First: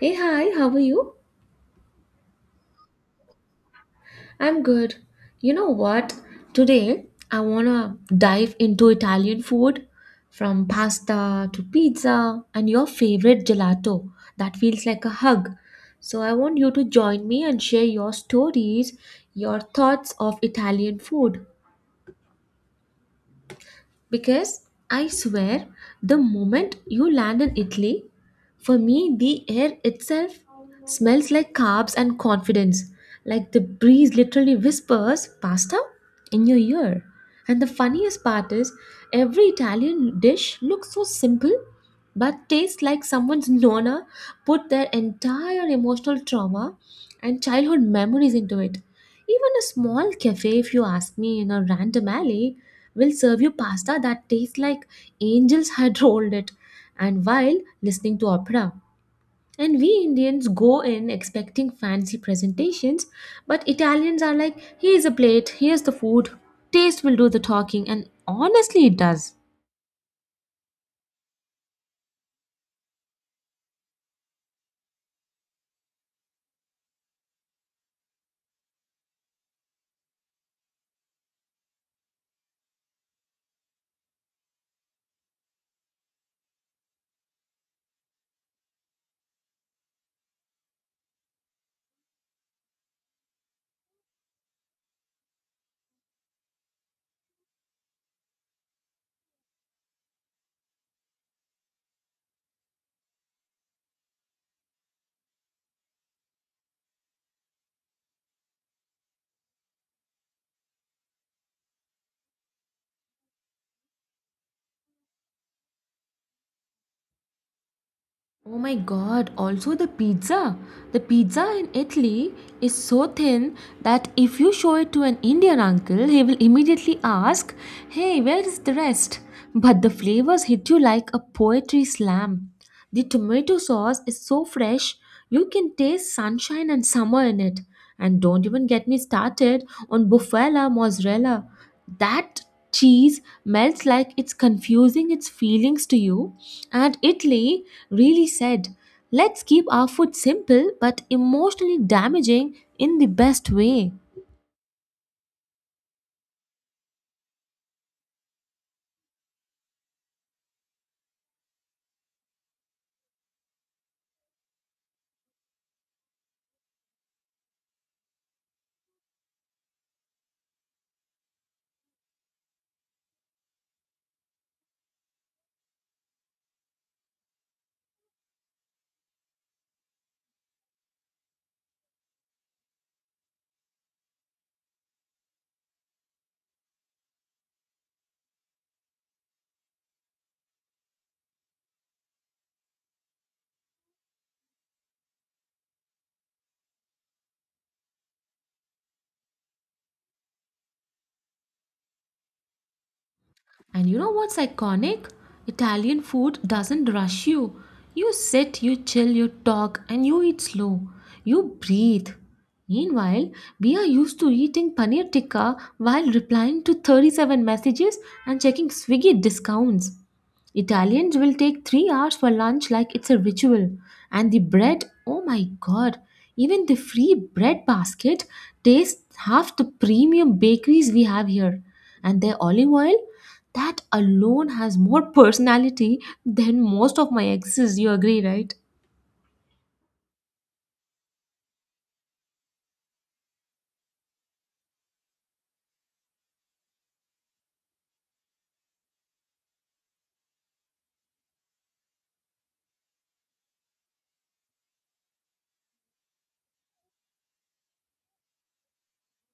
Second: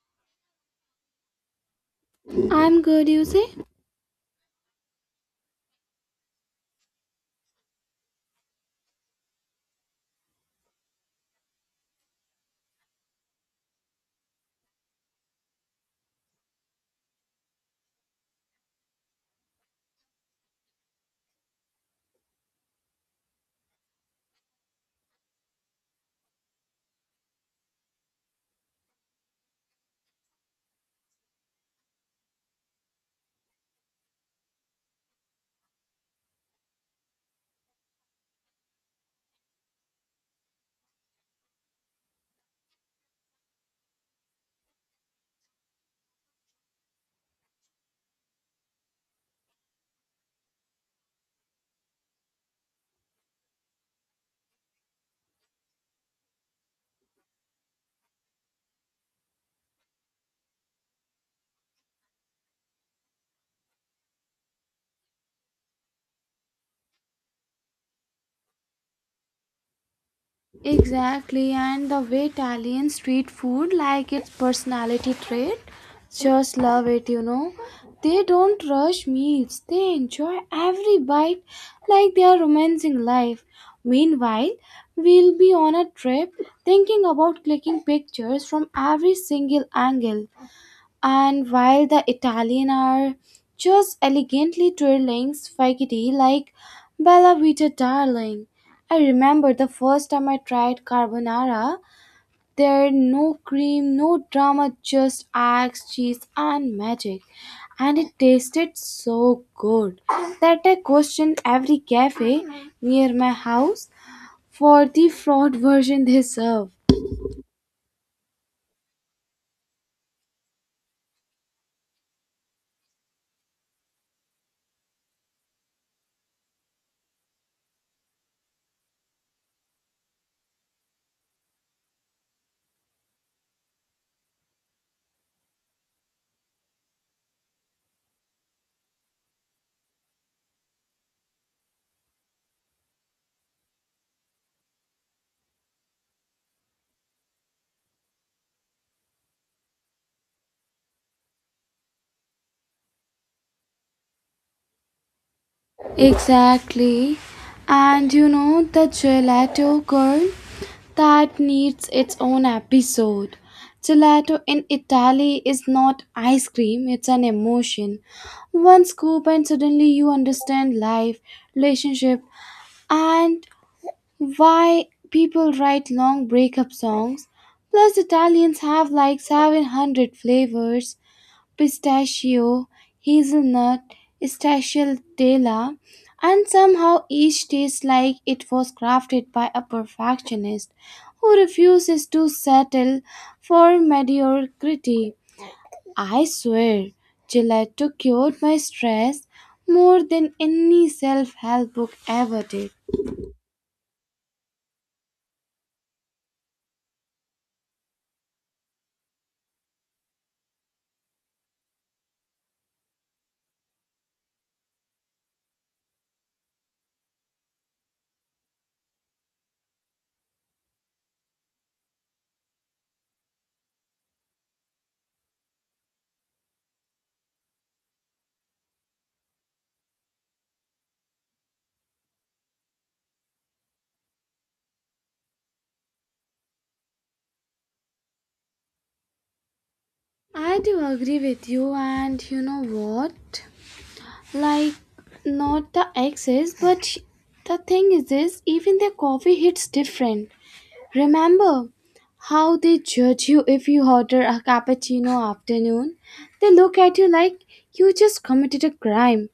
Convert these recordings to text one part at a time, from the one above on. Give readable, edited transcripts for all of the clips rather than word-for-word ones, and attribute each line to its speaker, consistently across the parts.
Speaker 1: Hey, hi, how are you?
Speaker 2: I'm good, you say?
Speaker 1: I'm good. You know what? Today I wanna dive into Italian food from pasta to pizza and your favorite gelato. That feels like a hug. So I want you to join me and share your stories, your thoughts of Italian food. Because I swear, the moment you land in Italy, for me, the air itself smells like carbs and confidence. Like the breeze literally whispers pasta in your ear. And the funniest part is, every Italian dish looks so simple but tastes like someone's nonna put their entire emotional trauma and childhood memories into it. Even a small cafe, if you ask me, in a random alley, will serve you pasta that tastes like angels had rolled it, and while listening to opera. And we Indians go in expecting fancy presentations, but Italians are like, here's a plate, here's the food, taste will do the talking, and honestly, it does.
Speaker 2: Exactly, and the way Italian street food, like its personality trait, just love it. They don't rush meals, they enjoy every bite like they are romancing life. Meanwhile, we'll be on a trip thinking about clicking pictures from every single angle. And while the Italian are just elegantly twirling spaghetti like Bella Vita darling. I remember the first time I tried carbonara. There no cream, no drama, just eggs, cheese and magic. And it tasted so good that I questioned every cafe near my house for the fraud version they serve.
Speaker 1: Oh my god, also the pizza. The pizza in Italy is so thin that if you show it to an Indian uncle, he will immediately ask, hey, where is the rest? But the flavors hit you like a poetry slam. The tomato sauce is so fresh, you can taste sunshine and summer in it. And don't even get me started on bufala mozzarella. That cheese melts like it's confusing its feelings to you, and Italy really said, let's keep our food simple but emotionally damaging in the best way.
Speaker 2: Exactly. And you know the gelato girl? That needs its own episode. Gelato in Italy is not ice cream, it's an emotion. One scoop, and suddenly you understand life, relationship, and why people write long breakup songs. Plus, Italians have like 700 flavors pistachio, hazelnut, stracciatella, and somehow each tastes like it was crafted by a perfectionist who refuses to settle for mediocrity. I swear, gelato cured my stress more than any self help book ever did.
Speaker 1: And you know what's iconic? Italian food doesn't rush you. You sit, you chill, you talk, and you eat slow. You breathe. Meanwhile, we are used to eating paneer tikka while replying to 37 messages and checking Swiggy discounts. Italians will take 3 hours for lunch like it's a ritual. And the bread, oh my god, even the free bread basket tastes half the premium bakeries we have here. And their olive oil, that alone has more personality than most of my exes. You agree, right?
Speaker 2: I do agree with you, and you know what? Like, not the exes, but the thing is this even their coffee hits different. Remember how they judge you if you order a cappuccino afternoon? They look at you like you just committed a crime.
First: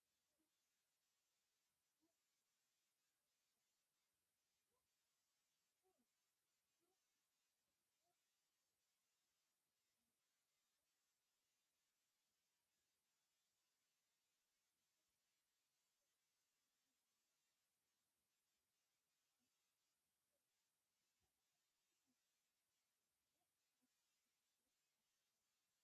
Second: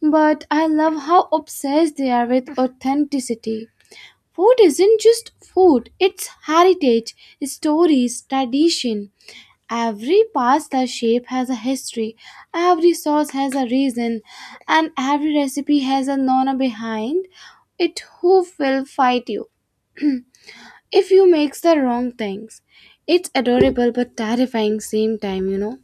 Speaker 2: But I love how obsessed they are with authenticity. Food isn't just food, it's heritage, stories, tradition. Every pasta shape has a history, every sauce has a reason, and every recipe has a nona behind it who will fight you if you make the wrong things. It's adorable but terrifying same time.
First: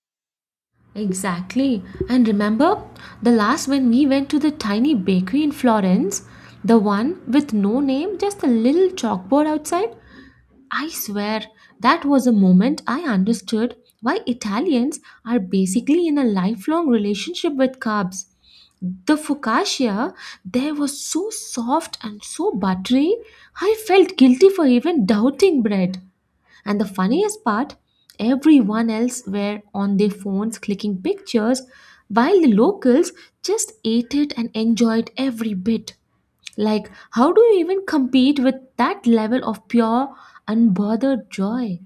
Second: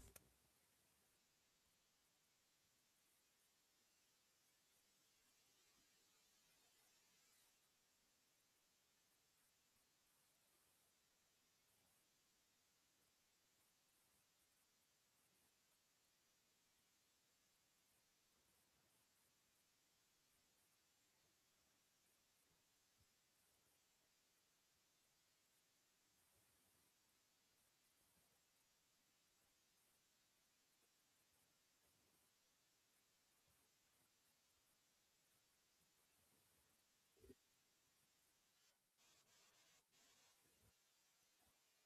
Speaker 1: Exactly. And remember the last when we went to the tiny bakery in Florence, the one with no name, just a little chalkboard outside? I swear that was a moment I understood why Italians are basically in a lifelong relationship with carbs. The focaccia there was so soft and so buttery, I felt guilty for even doubting bread. And the funniest part, everyone else were on their phones clicking pictures while the locals just ate it and enjoyed every bit. Like, how do you even compete with that level of pure, unbothered joy?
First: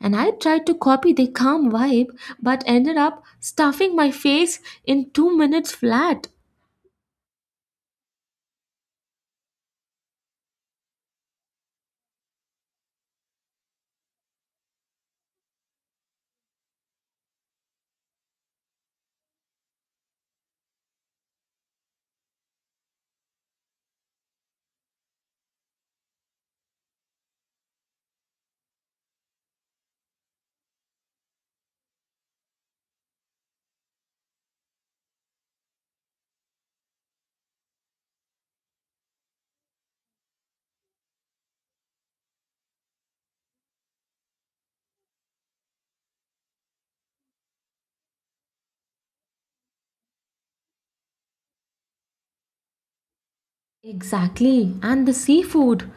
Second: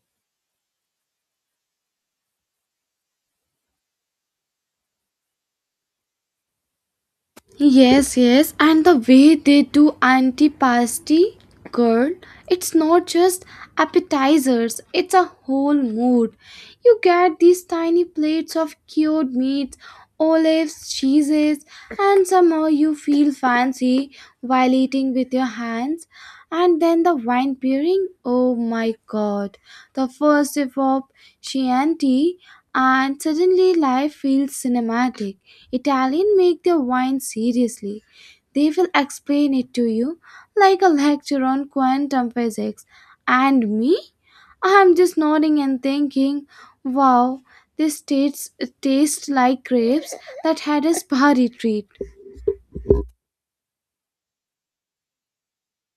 Speaker 1: And I tried to copy their calm vibe but ended up stuffing my face in 2 minutes flat.
Speaker 2: Yes, yes, and the way they do antipasti, girl, it's not just appetizers, it's a whole mood. You get these tiny plates of cured meats, olives, cheeses, and somehow you feel fancy while eating with your hands. And then the wine pairing, oh my god, the first sip of Chianti, and suddenly life feels cinematic. Italian make their wine seriously. They will explain it to you like a lecture on quantum physics. And me? I'm just nodding and thinking, wow, this tastes like grapes that had a spa retreat.
Speaker 1: Exactly. And the seafood.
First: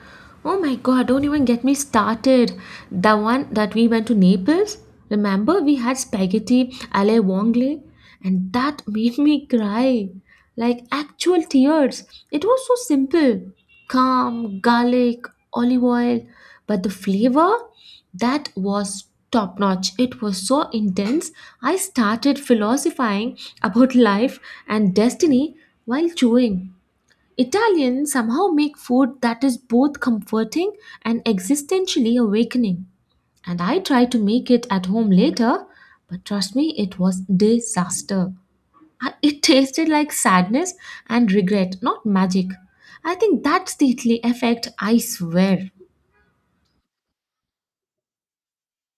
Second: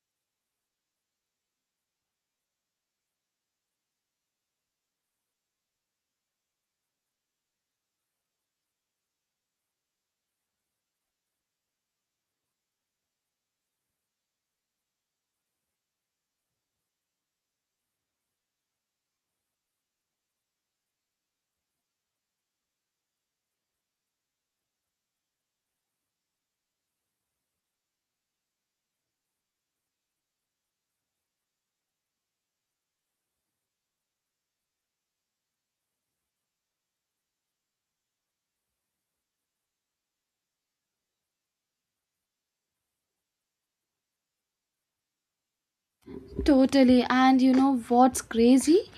Speaker 1: Oh my god, don't even get me started. The one that we went to Naples, remember we had spaghetti alle vongole and that made me cry. Like actual tears. It was so simple. Calm, garlic, olive oil, but the flavor that was top notch. It was so intense. I started philosophizing about life and destiny while chewing. Italians somehow make food that is both comforting and existentially awakening. And I tried to make it at home later, but trust me, it was disaster. It tasted like sadness and regret, not magic. I think that's the Italy effect, I swear.
Speaker 2: Totally, and you know what's crazy?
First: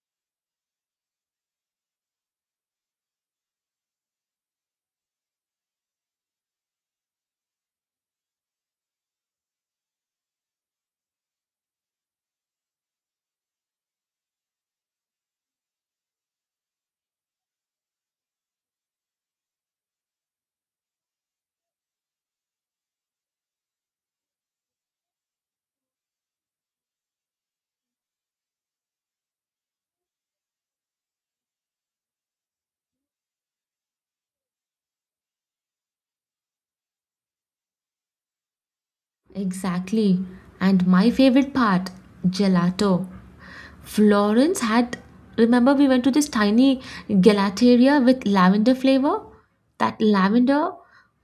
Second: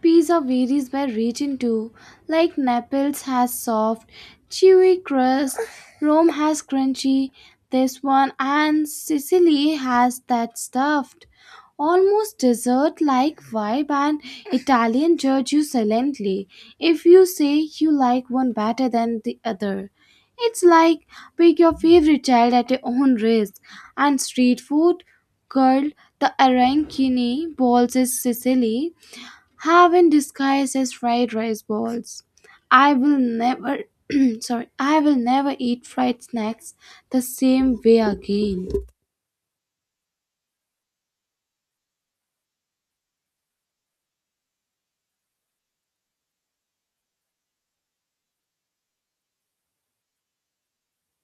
Speaker 2: Pizza varies by region too. Like Naples has soft, chewy crust, Rome has crunchy, this one, and Sicily has that stuffed. Almost dessert like vibe, and Italian judge you silently if you say you like one better than the other. It's like pick your favorite child at your own risk. And street food, girl, the arancini balls is Sicily have in disguise as fried rice balls. I will never I will never eat fried snacks the same way again.
Speaker 1: Exactly. And my favorite part, gelato. Florence had, remember we went to this tiny gelateria with lavender flavor? That lavender,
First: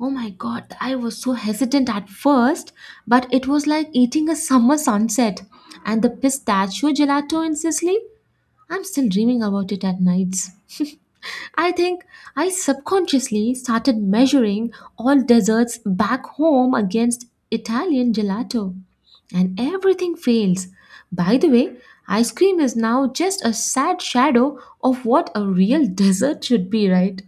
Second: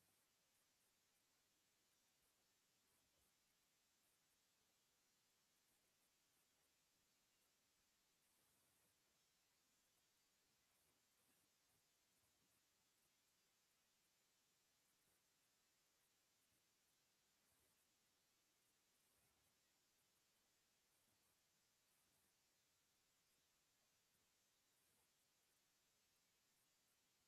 Speaker 1: oh my god, I was so hesitant at first, but it was like eating a summer sunset. And the pistachio gelato in Sicily, I'm still dreaming about it at nights. I think I subconsciously started measuring all desserts back home against Italian gelato, and everything fails. By the way, ice cream is now just a sad shadow of what a real dessert should be, right?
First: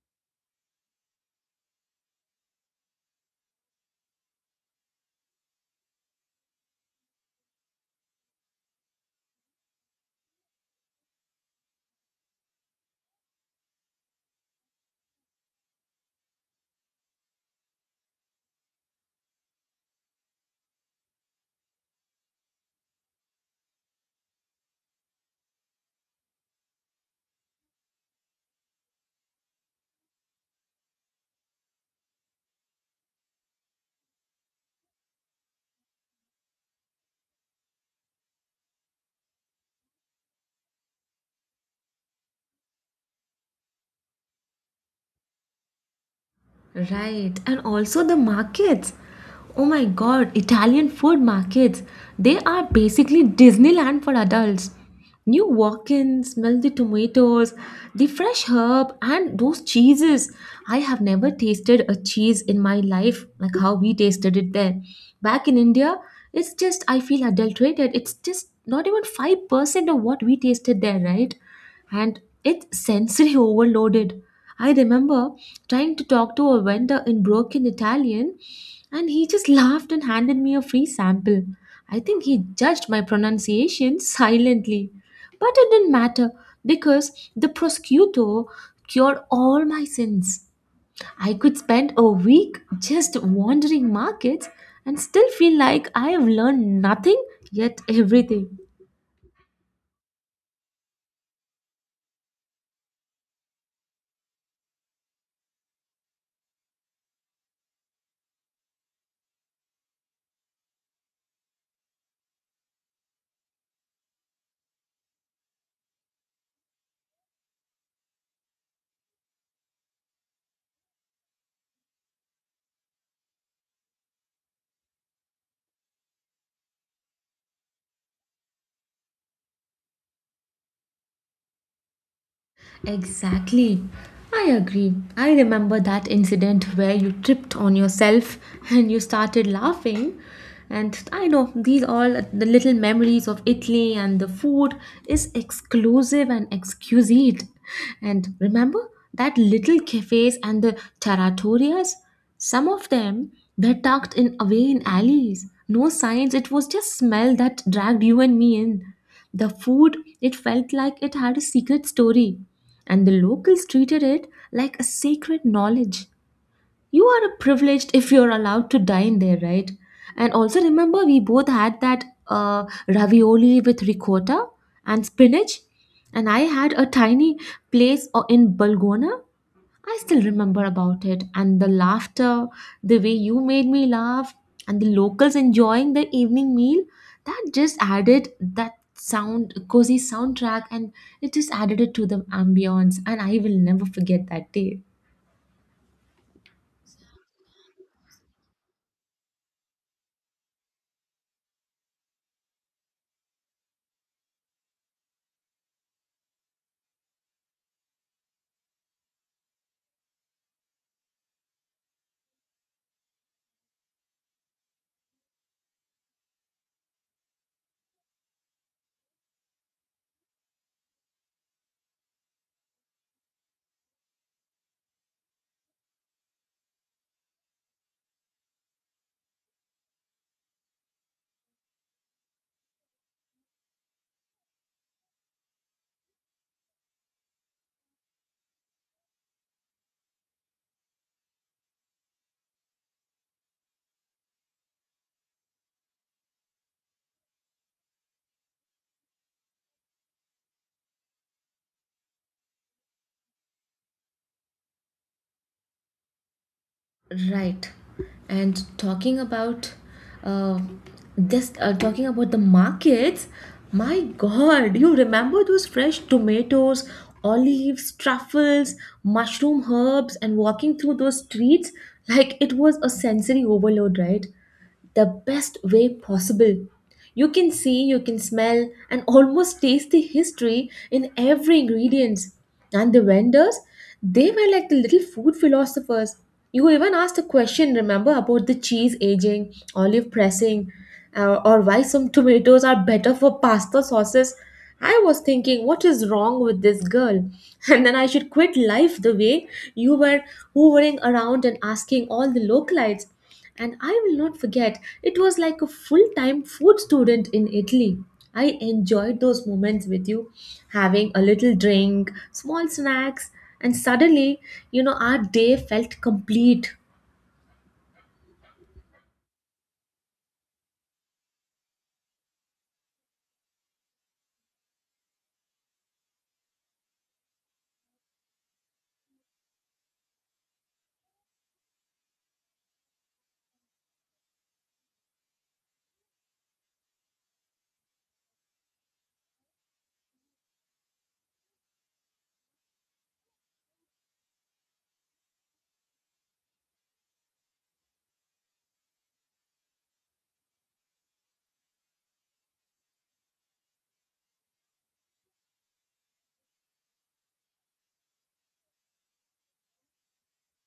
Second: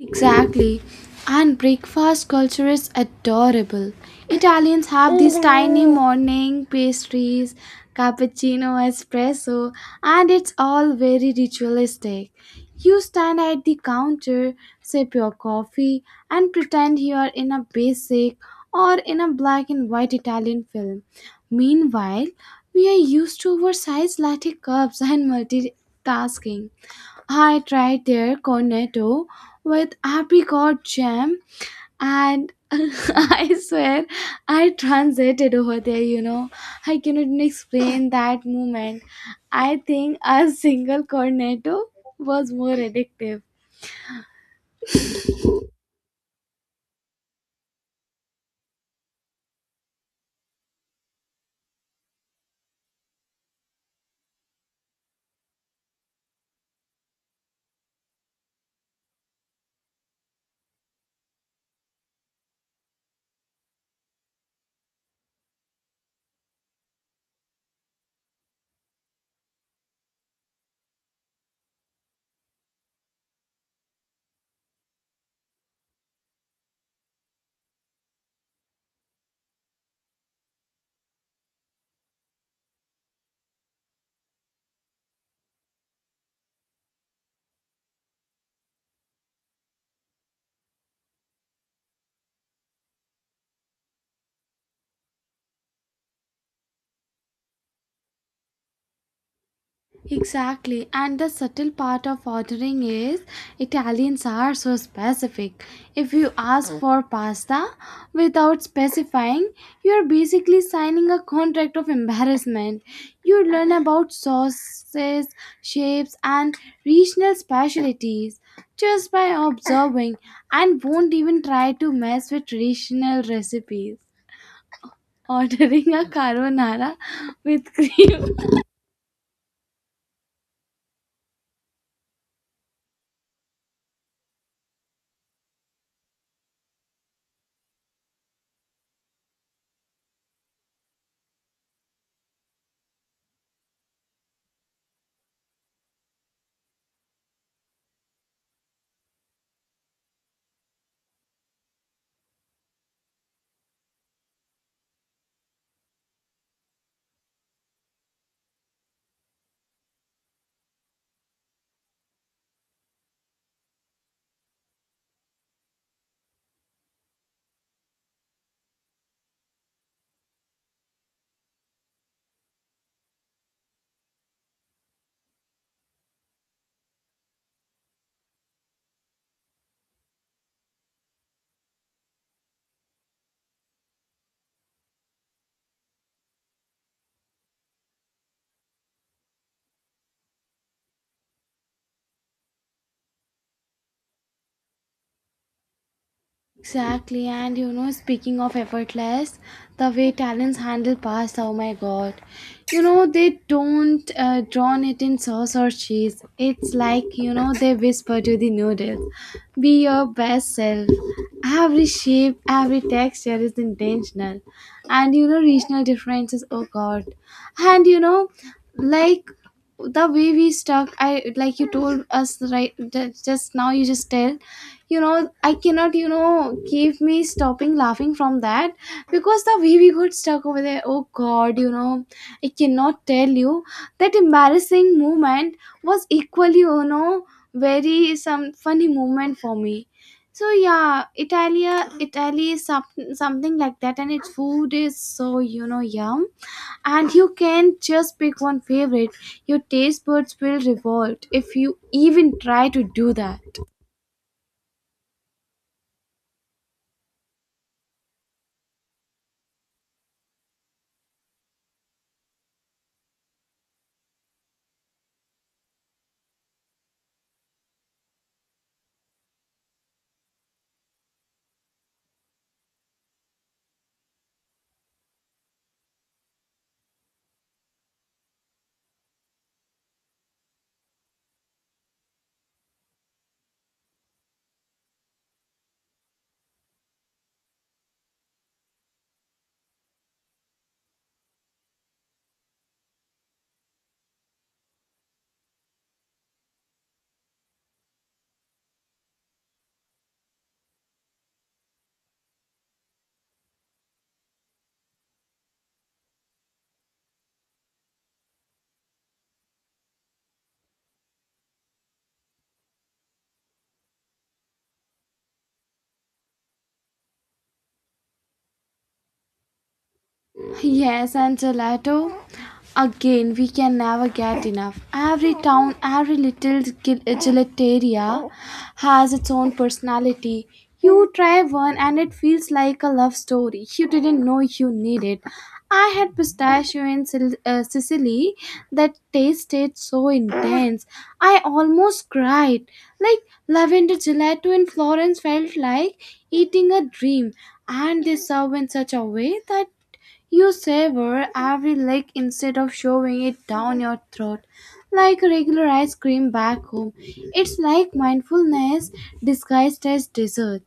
Speaker 2: Exactly. And breakfast culture is adorable. Italians have these tiny morning pastries, cappuccino, espresso, and it's all very ritualistic. You stand at the counter, sip your coffee, and pretend you are in a basic or in a black and white Italian film. Meanwhile, we are used to oversized latte cups and multitasking. I tried their cornetto with apricot jam and I swear I transited over there. I cannot even explain that moment. I think a single cornetto was more addictive.
Speaker 1: Right, and also the markets. Oh my god, Italian food markets. They are basically Disneyland for adults. You walk in, smell the tomatoes, the fresh herb, and those cheeses. I have never tasted a cheese in my life like how we tasted it there. Back in India, it's just, I feel adulterated. It's just not even 5% of what we tasted there, right? And it's sensory overloaded. I remember trying to talk to a vendor in broken Italian, and he just laughed and handed me a free sample. I think he judged my pronunciation silently. But it didn't matter because the prosciutto cured all my sins. I could spend a week just wandering markets and still feel like I have learned nothing yet everything.
Speaker 2: Exactly, and the subtle part of ordering is Italians are so specific. If you ask for pasta without specifying, you are basically signing a contract of embarrassment. You learn about sauces, shapes, and regional specialties just by observing and won't even try to mess with traditional recipes. Ordering a carbonara with cream.
Speaker 1: Exactly. I agree. I remember that incident where you tripped on yourself and you started laughing. And I know these all the little memories of Italy and the food is exclusive and exquisite. And remember that little cafes and the trattorias? Some of them were tucked in away in alleys. No signs, it was just smell that dragged you and me in. The food, it felt like it had a secret story and the locals treated it like a sacred knowledge. You are a privileged if you're allowed to dine there, right? And also remember, we both had that ravioli with ricotta and spinach, and I had a tiny place in Balgona. I still remember about it and the laughter, the way you made me laugh, and the locals enjoying the evening meal. That just added that sound, cozy soundtrack, and it just added it to the ambience. And I will never forget that day.
Speaker 2: Exactly, and you know, speaking of effortless, the way talents handle past, oh my god. You know, they don't drown it in sauce or cheese. It's like, you know, they whisper to the noodles, "Be your best self." Every shape, every texture is intentional. And you know, regional differences, oh god. And you know, like the way we stuck, I like you told us right just now, you just tell you know I cannot you know keep me stopping laughing from that because the way we got stuck over there oh god you know I cannot tell you that embarrassing moment was equally you know very some funny moment for me so yeah italia italy is something like that and its food is so you know yum and you can just pick one favorite your taste buds will revolt if you even try to do that.
Speaker 1: Right. And talking about uh, just talking about the markets, my God, you remember those fresh tomatoes, olives, truffles, mushroom herbs, and walking through those streets like it was a sensory overload, right? The best way possible. You can see, you can smell, and almost taste the history in every ingredient. And the vendors, they were like the little food philosophers. You even asked a question, remember, about the cheese aging, olive pressing, or why some tomatoes are better for pasta sauces. I was thinking, what is wrong with this girl? And then I should quit life the way you were hovering around and asking all the localites, and I will not forget, it was like a full time food student in Italy. I enjoyed those moments with you, having a little drink, small snacks, and suddenly, our day felt complete.
Speaker 2: Yes, and gelato. Again, we can never get enough. Every town, every little gelateria has its own personality. You try one and it feels like a love story. You didn't know you needed. I had pistachio in Sicily that tasted so intense. I almost cried. Like lavender gelato in Florence felt like eating a dream and they serve in such a way that you savor every lick instead of shoving it down your throat like regular ice cream back home. It's like mindfulness disguised as dessert.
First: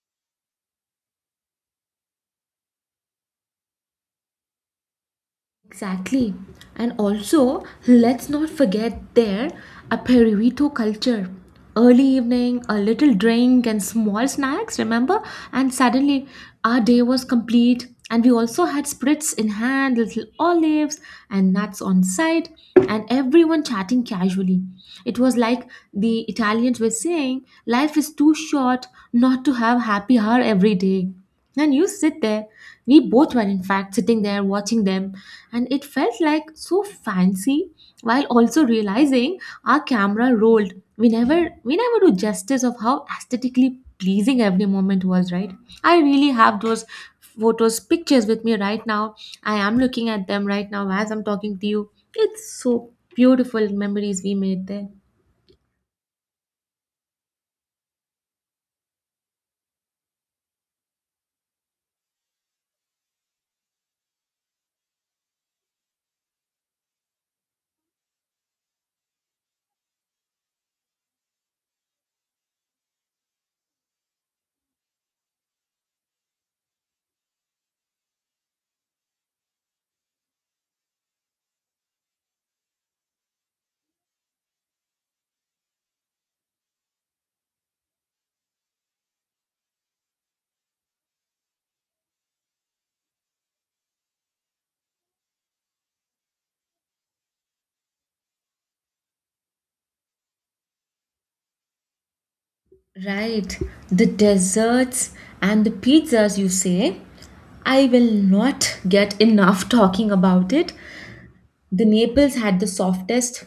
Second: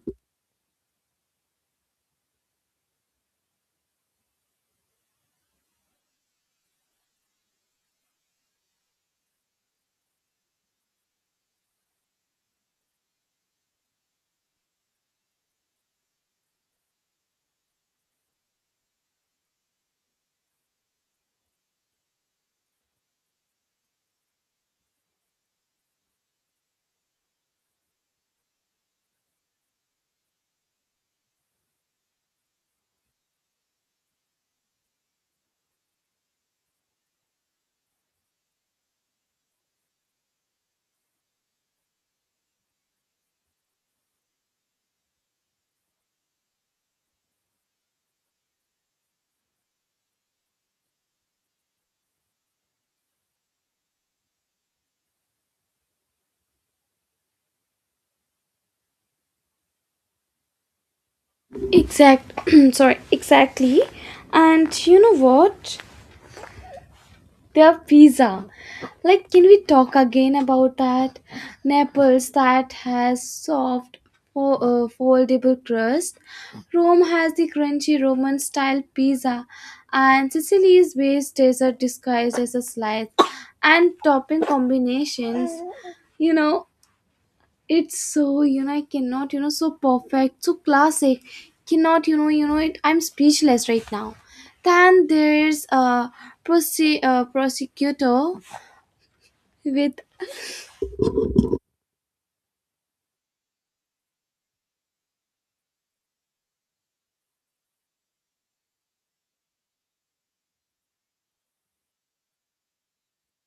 Speaker 1: Exactly. And also, let's not forget their aperitivo culture. Early evening, a little drink and small snacks, remember? And suddenly, our day was complete. And we also had spritz in hand, little olives and nuts on side, and everyone chatting casually. It was like the Italians were saying, life is too short not to have happy hour every day. And you sit there. We both were, in fact, sitting there watching them, and it felt like so fancy while also realizing our camera rolled. We never, do justice of how aesthetically pleasing every moment was, right? I really have those photos, pictures with me right now. I am looking at them right now as I'm talking to you. It's so beautiful memories we made there.
Speaker 2: Exact Exactly. And you know what? Their pizza. Like, can we talk again about that? Naples that has soft, foldable crust. Rome has the crunchy Roman style pizza, and Sicily's base dessert disguised as a slice and topping combinations. You know, it's so you know I cannot you know so perfect so classic cannot you know you know it I'm speechless right now then there's a prosecutor with.
Speaker 1: Right, the desserts and the pizzas, you say? I will not get enough talking about it. The Naples had the softest,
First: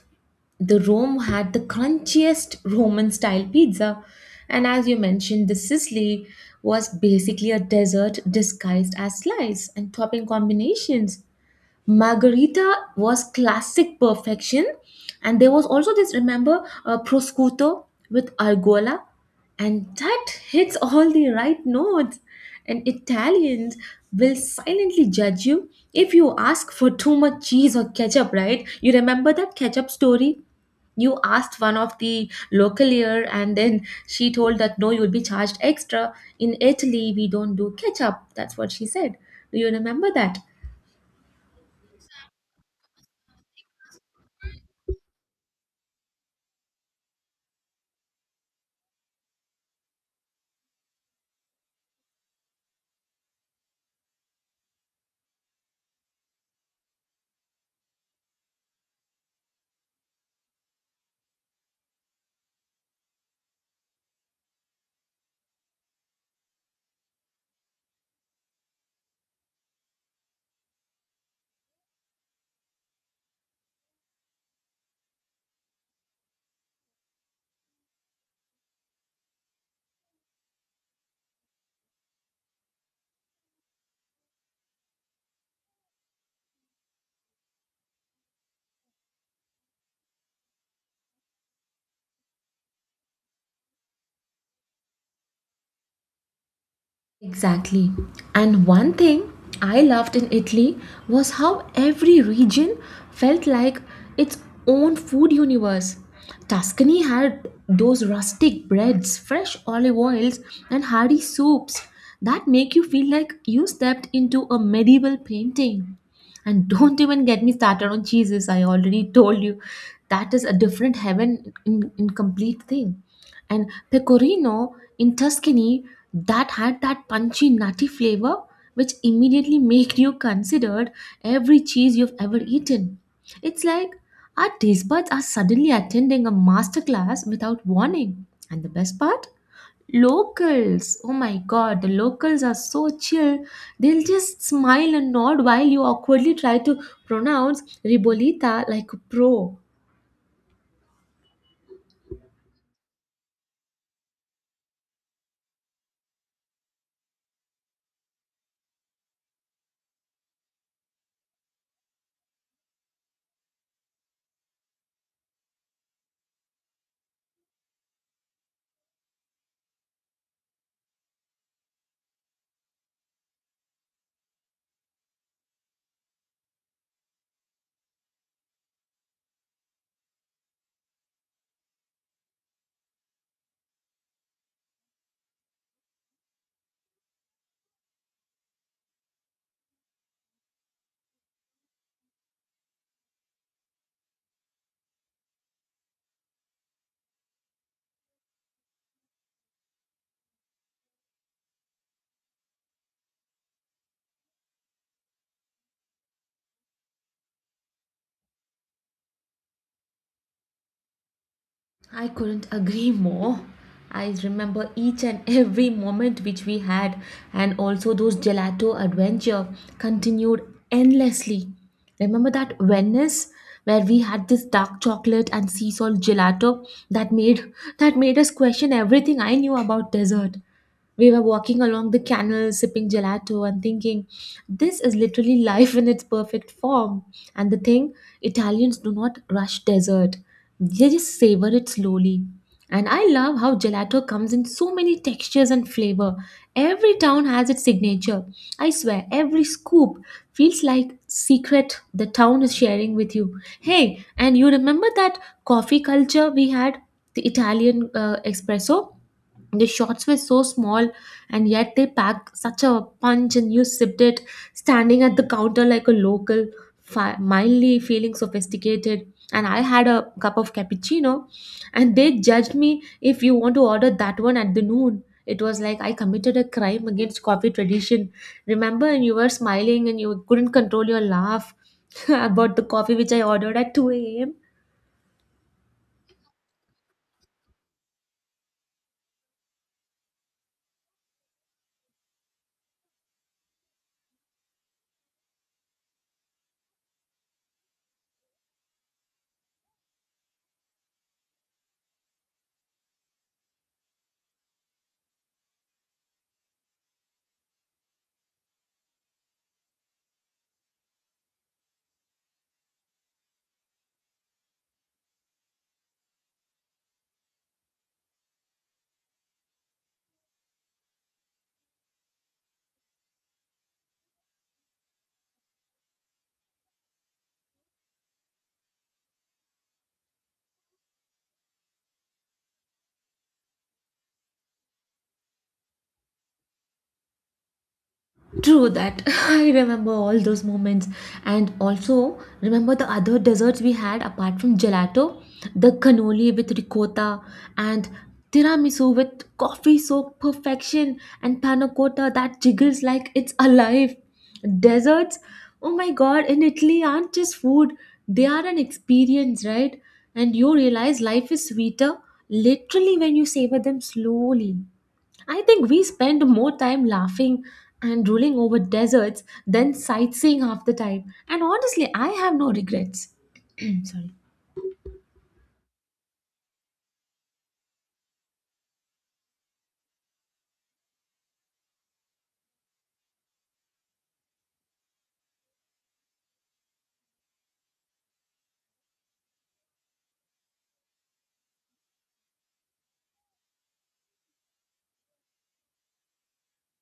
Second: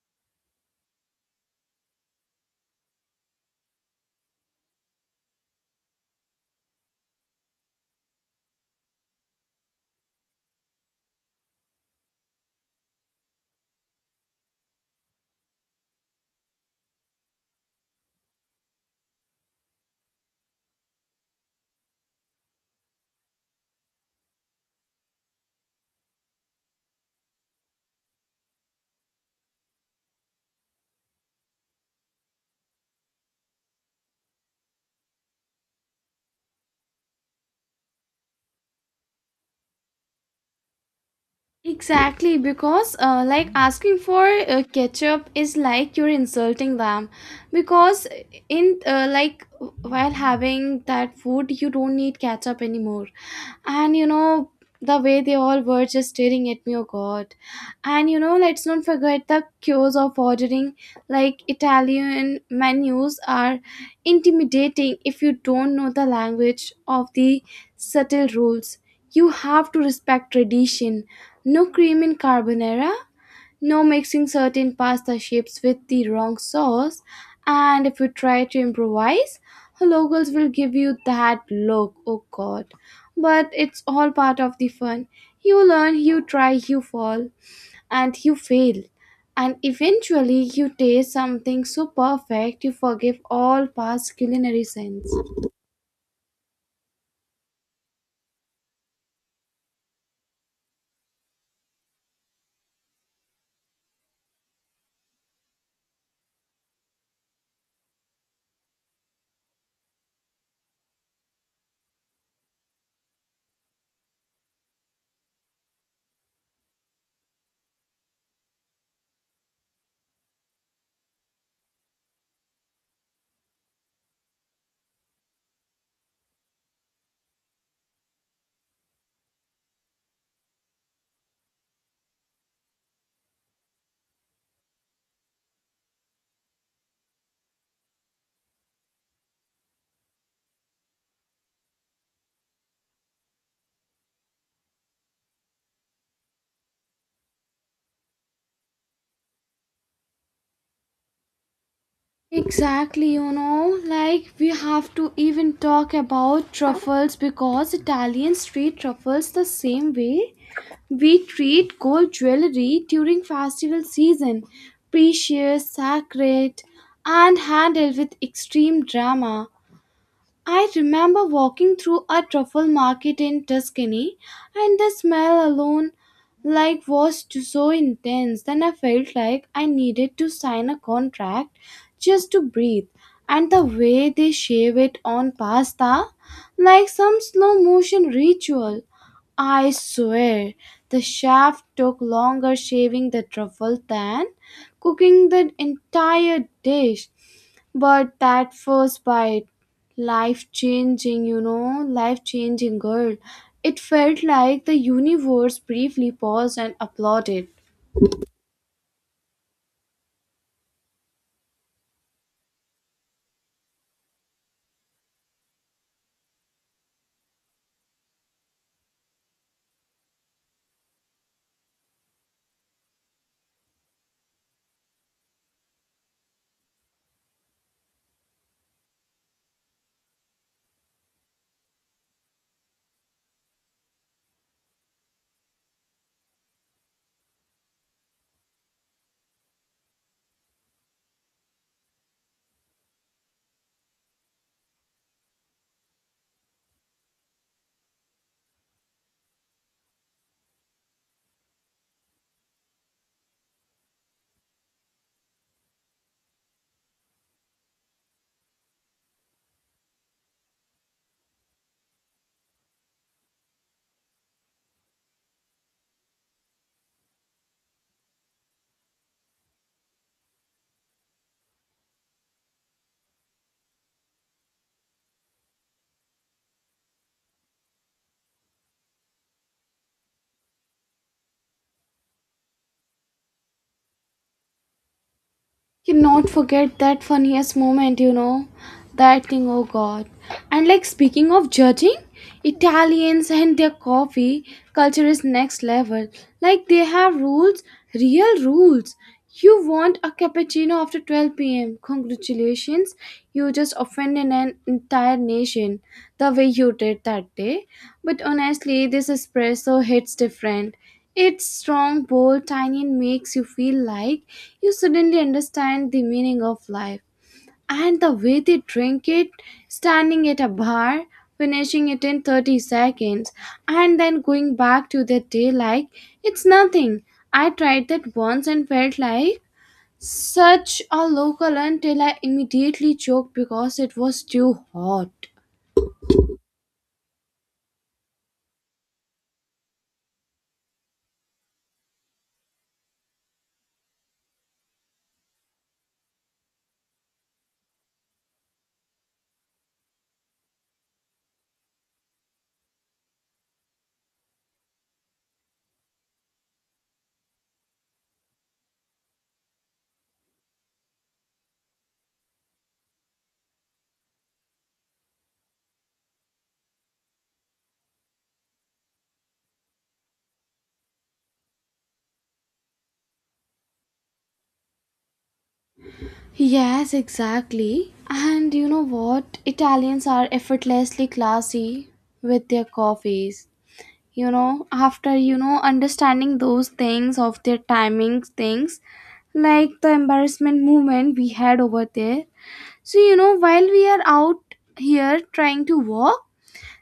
Speaker 1: the Rome had the crunchiest Roman style pizza, and as you mentioned, the Sicily was basically a dessert disguised as slice and topping combinations. Margarita was classic perfection, and there was also this, remember, prosciutto with argola, and that hits all the right notes. And Italians will silently judge you if you ask for too much cheese or ketchup, right? You remember that ketchup story? You asked one of the local here, and then she told that no, you'll be charged extra. In Italy we don't do ketchup, that's what she said. Do you remember that?
Speaker 2: Exactly, because like asking for ketchup is like you're insulting them because in while having that food you don't need ketchup anymore and you know the way they all were just staring at me oh god and you know let's not forget the cues of ordering like italian menus are intimidating if you don't know the language of the subtle rules you have to respect tradition no cream in carbonara no mixing certain pasta shapes with the wrong sauce, and if you try to improvise, locals will give you that look, oh god. But it's all part of the fun. You learn, you try, you fall, and you fail. And eventually, you taste something so perfect you forgive all past culinary sins.
Speaker 1: Exactly. And one thing I loved in Italy was how every region felt like its own food universe. Tuscany had those rustic breads, fresh olive oils, and hearty soups that make you feel like you stepped into a medieval painting. And don't even get me started on cheeses, I already told you. That is a different heaven in complete thing, and pecorino in Tuscany, that had that punchy nutty flavor which immediately make you considered every cheese you've ever eaten. It's like our taste buds are suddenly attending a masterclass without warning. And the best part? Locals. Oh my god, the locals are so chill. They'll just smile and nod while you awkwardly try to pronounce ribolita like a pro.
Speaker 2: Exactly, you know, like we have to even talk about truffles because Italians treat truffles the same way we treat gold jewelry during festival season, precious, sacred, and handled with extreme drama. I remember walking through a truffle market in Tuscany, and the smell alone like was too, so intense that I felt like I needed to sign a contract just to breathe. And the way they shave it on pasta, like some slow motion ritual. I swear, the chef took longer shaving the truffle than cooking the entire dish. But that first bite, life changing, you know, life changing girl. It felt like the universe briefly paused and applauded.
Speaker 1: I couldn't agree more. I remember each and every moment which we had, and also those gelato adventure continued endlessly. Remember that Venice where we had this dark chocolate and sea salt gelato that made that made us question everything I knew about dessert. We were walking along the canal sipping gelato and thinking, this is literally life in its perfect form. And the thing, Italians do not rush dessert, they just savor it slowly. And I love how gelato comes in so many textures and flavor. Every town has its signature. I swear, every scoop feels like secret the town is sharing with you. Hey, and you remember that coffee culture we had, the Italian espresso? The shots were so small, and yet they packed such a punch, and you sipped it standing at the counter like a local, mildly feeling sophisticated. And I had a cup of cappuccino, and they judged me if you want to order that one at the noon. It was like I committed a crime against coffee tradition. Remember, and you were smiling and you couldn't control your laugh about the coffee which I ordered at 2 a.m.
Speaker 2: Cannot forget that funniest moment, you know. That thing, oh god. And like speaking of judging, Italians and their coffee culture is next level. Like they have rules, real rules. You want a cappuccino after 12 pm. Congratulations, you just offended an entire nation the way you did that day. But honestly, this espresso hits different. It's strong, bold, tiny, and makes you feel like you suddenly understand the meaning of life. And the way they drink it, standing at a bar, finishing it in 30 seconds, and then going back to their day like it's nothing. I tried that once and felt like such a local until I immediately choked because it was too hot.
Speaker 1: True that. I remember all those moments and also remember the other desserts we had apart from gelato, the cannoli with ricotta and tiramisu with coffee soaked perfection and panna cotta that jiggles like it's alive. Desserts, oh my god, in Italy aren't just food, they are an experience, right? And you realize life is sweeter literally when you savor them slowly. I think we spend more time laughing and drooling over deserts than sightseeing half the time. And honestly, I have no regrets. Sorry.
Speaker 2: Yes, exactly. And you know what? Italians are effortlessly classy with their coffees. You know, after you know understanding those things of their timing things, like the embarrassment movement we had over there. So you know, while we are out here trying to walk,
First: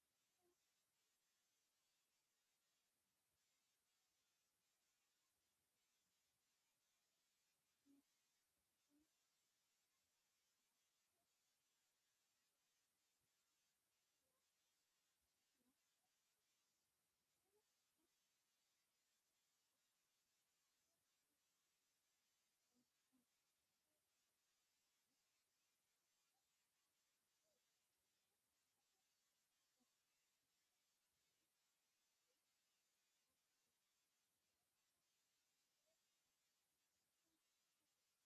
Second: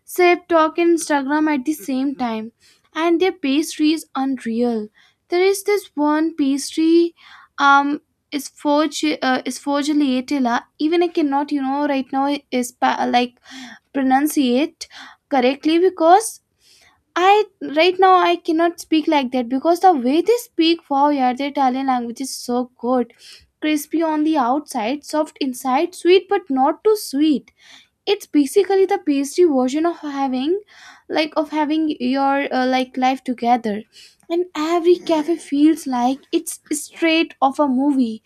Speaker 2: sip, talk, and Instagram at the same time, and their pastry is unreal. There is this one pastry, um, is forge is forgeliatella. Even I cannot, you know, right now is like pronunciate correctly because I right now I cannot speak like that because the way they speak, wow, yeah, the Italian language is so good. Crispy on the outside, soft inside, sweet but not too sweet it's basically the pastry version of having your like life together and every cafe feels like it's straight of a movie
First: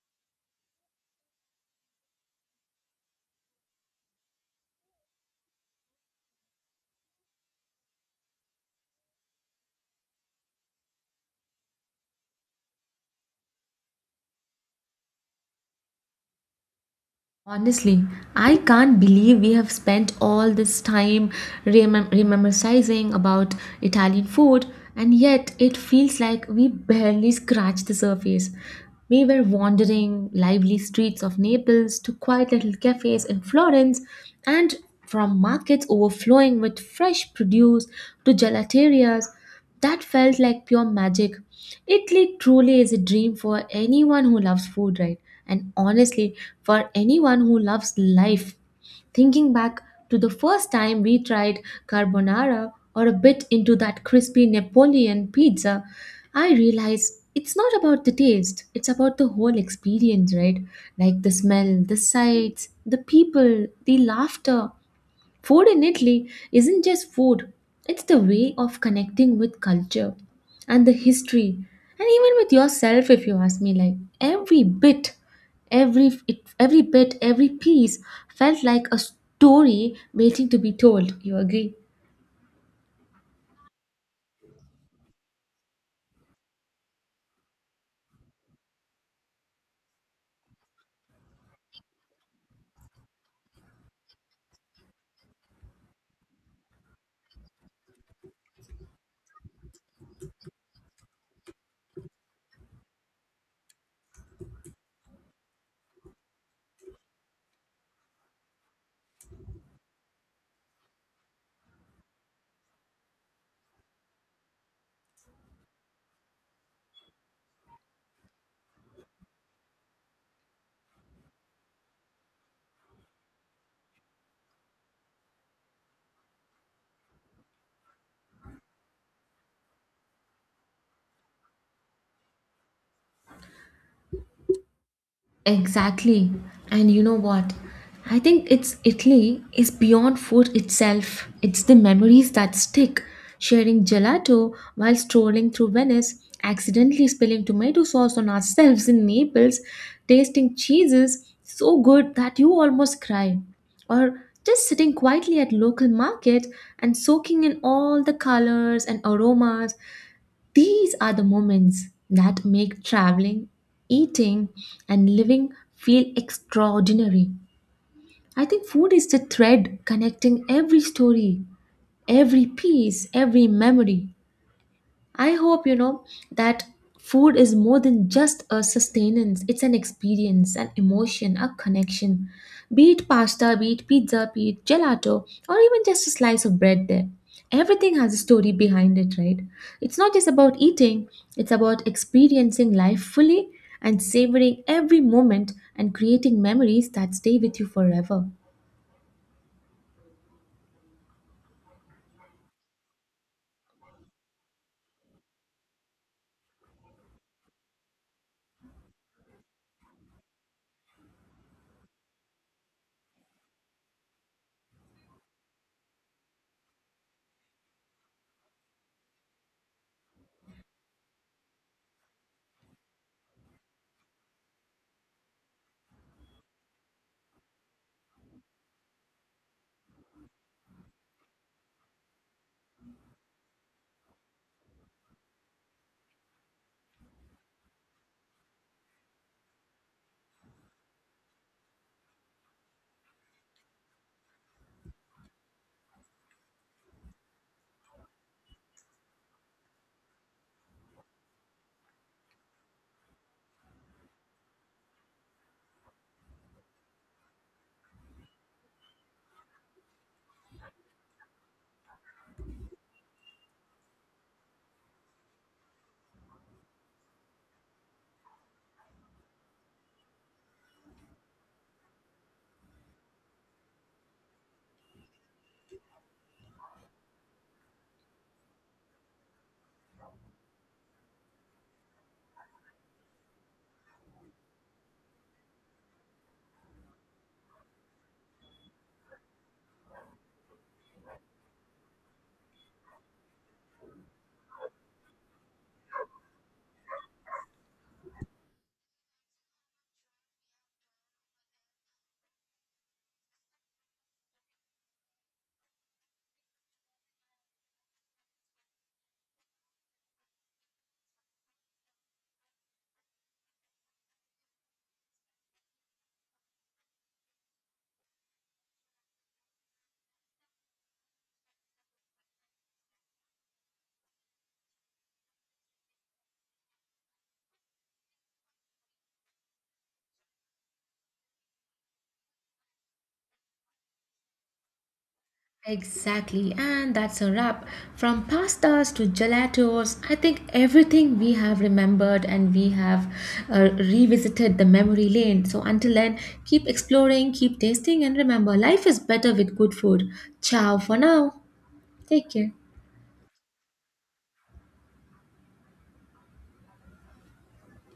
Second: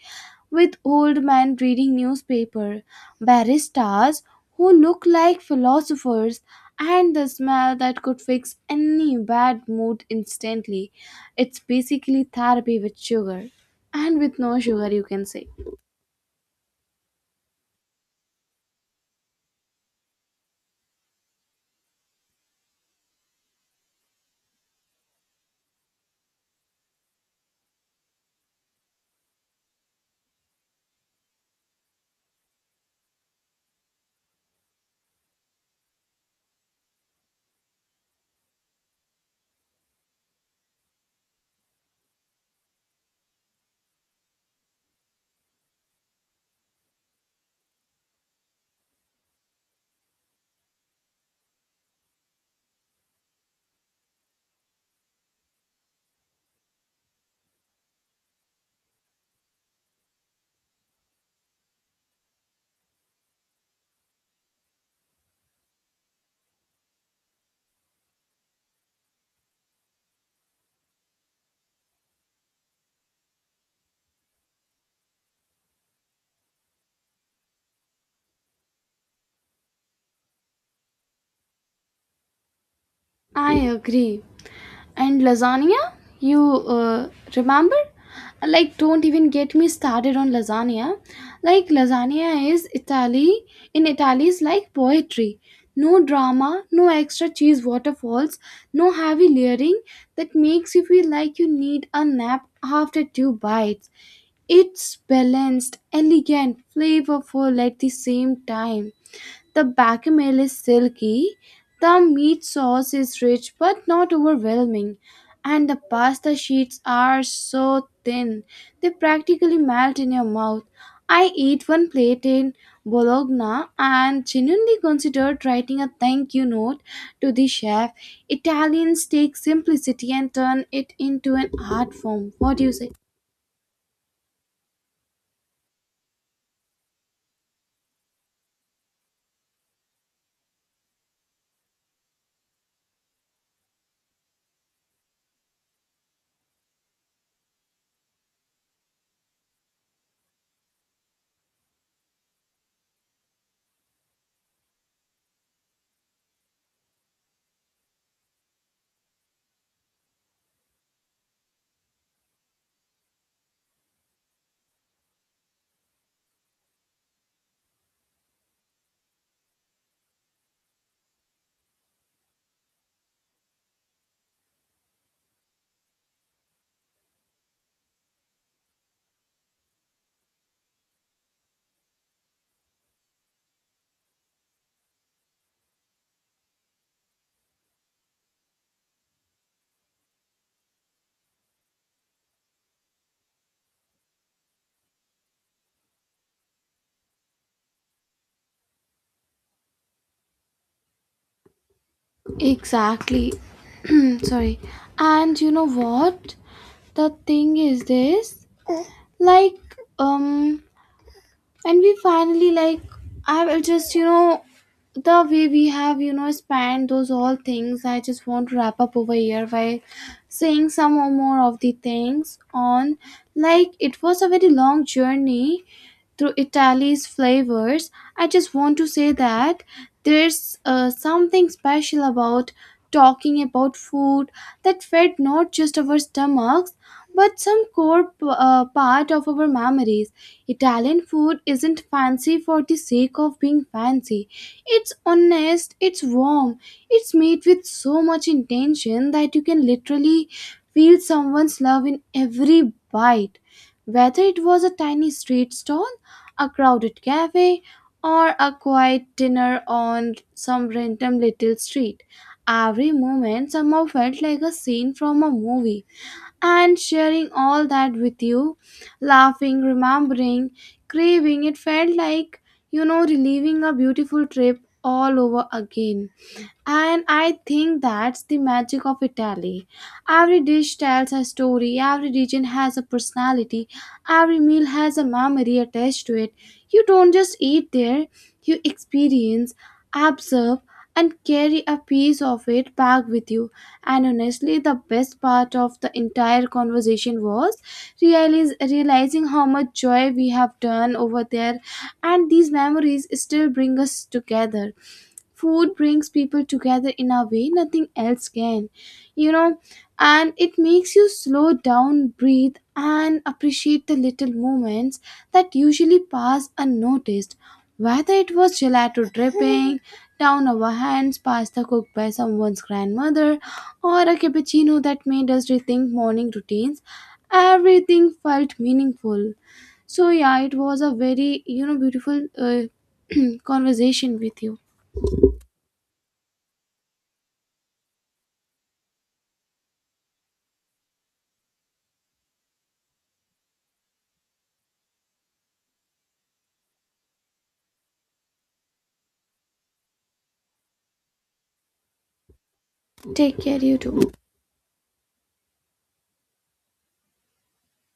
Speaker 2: with old men reading newspaper baristas who look like philosophers and the smell that could fix any bad mood instantly it's basically therapy with sugar and with no sugar you can say
Speaker 1: Honestly, I can't believe we have spent all this time rememorizing about Italian food, and yet it feels like we barely scratched the surface. We were wandering lively streets of Naples to quiet little cafes in Florence, and from markets overflowing with fresh produce to gelaterias that felt like pure magic. Italy truly is a dream for anyone who loves food, right? And honestly, for anyone who loves life. Thinking back to the first time we tried carbonara or a bit into that crispy Napoleon pizza, I realized it's not about the taste, it's about the whole experience, right? Like the smell, the sights, the people, the laughter. Food in Italy isn't just food, it's the way of connecting with culture and the history, and even with yourself, if you ask me. Like every bit, every it, every bit, every piece felt like a story waiting to be told. You agree?
Speaker 2: I agree. And lasagna? You uh, remember? Like, don't even get me started on lasagna. Like, lasagna in Italy is like poetry. No drama, no extra cheese waterfalls, no heavy layering that makes you feel like you need a nap after two bites. It's balanced, elegant, flavorful at the same time. The bechamel is silky, the meat sauce is rich but not overwhelming, and the pasta sheets are so thin they practically melt in your mouth. I ate one plate in Bologna and genuinely considered writing a thank you note to the chef. Italians take simplicity and turn it into an art form. What do you say?
Speaker 1: Exactly. And you know what? I think it's Italy is beyond food itself. It's the memories that stick. Sharing gelato while strolling through Venice, accidentally spilling tomato sauce on ourselves in Naples, tasting cheeses so good that you almost cry. Or just sitting quietly at local market and soaking in all the colors and aromas, these are the moments that make traveling, eating, and living feel extraordinary. I think food is the thread connecting every story, every piece, every memory. I hope you know that food is more than just a sustenance, it's an experience, an emotion, a connection. Be it pasta, be it pizza, be it gelato, or even just a slice of bread there. Everything has a story behind it, right? It's not just about eating, it's about experiencing life fully and savoring every moment and creating memories that stay with you forever.
Speaker 2: Exactly. Sorry. And you know what? The thing is this like and we finally like I will just you know the way we have you know spanned those all things I just want to wrap up over here by saying some or more of the things on like it was a very long journey through Italy's flavors. I just want to say that there's something special about talking about food that fed not just our stomachs but some core part of our memories. Italian food isn't fancy for the sake of being fancy. It's honest, it's warm, it's made with so much intention that you can literally feel someone's love in every bite. Whether it was a tiny street stall a crowded cafe, or a quiet dinner on some random little street. Every moment somehow felt like a scene from a movie, and sharing all that with you, laughing, remembering, craving, it felt like, you know, reliving a beautiful trip all over again. And I think that's the magic of Italy. Every dish tells a story, every region has a personality, every meal has a memory attached to it. You don't just eat there, you experience, observe, and carry a piece of it back with you. And honestly, the best part of the entire conversation was realizing how much joy we have done over there, and these memories still bring us together food brings people together in a way nothing else can you know and it makes you slow down breathe and appreciate the little moments that usually pass unnoticed whether it was gelato dripping down our hands pasta cooked by someone's grandmother or a cappuccino that made us rethink morning routines everything felt meaningful so yeah it was a very you know beautiful conversation with you.
Speaker 1: Exactly, and that's a wrap. From pastas to gelatos, I think everything we have remembered and we have revisited the memory lane. So until then, keep exploring, keep tasting, and remember life is better with good food. Ciao for now. Take care.
Speaker 2: Take care, you too.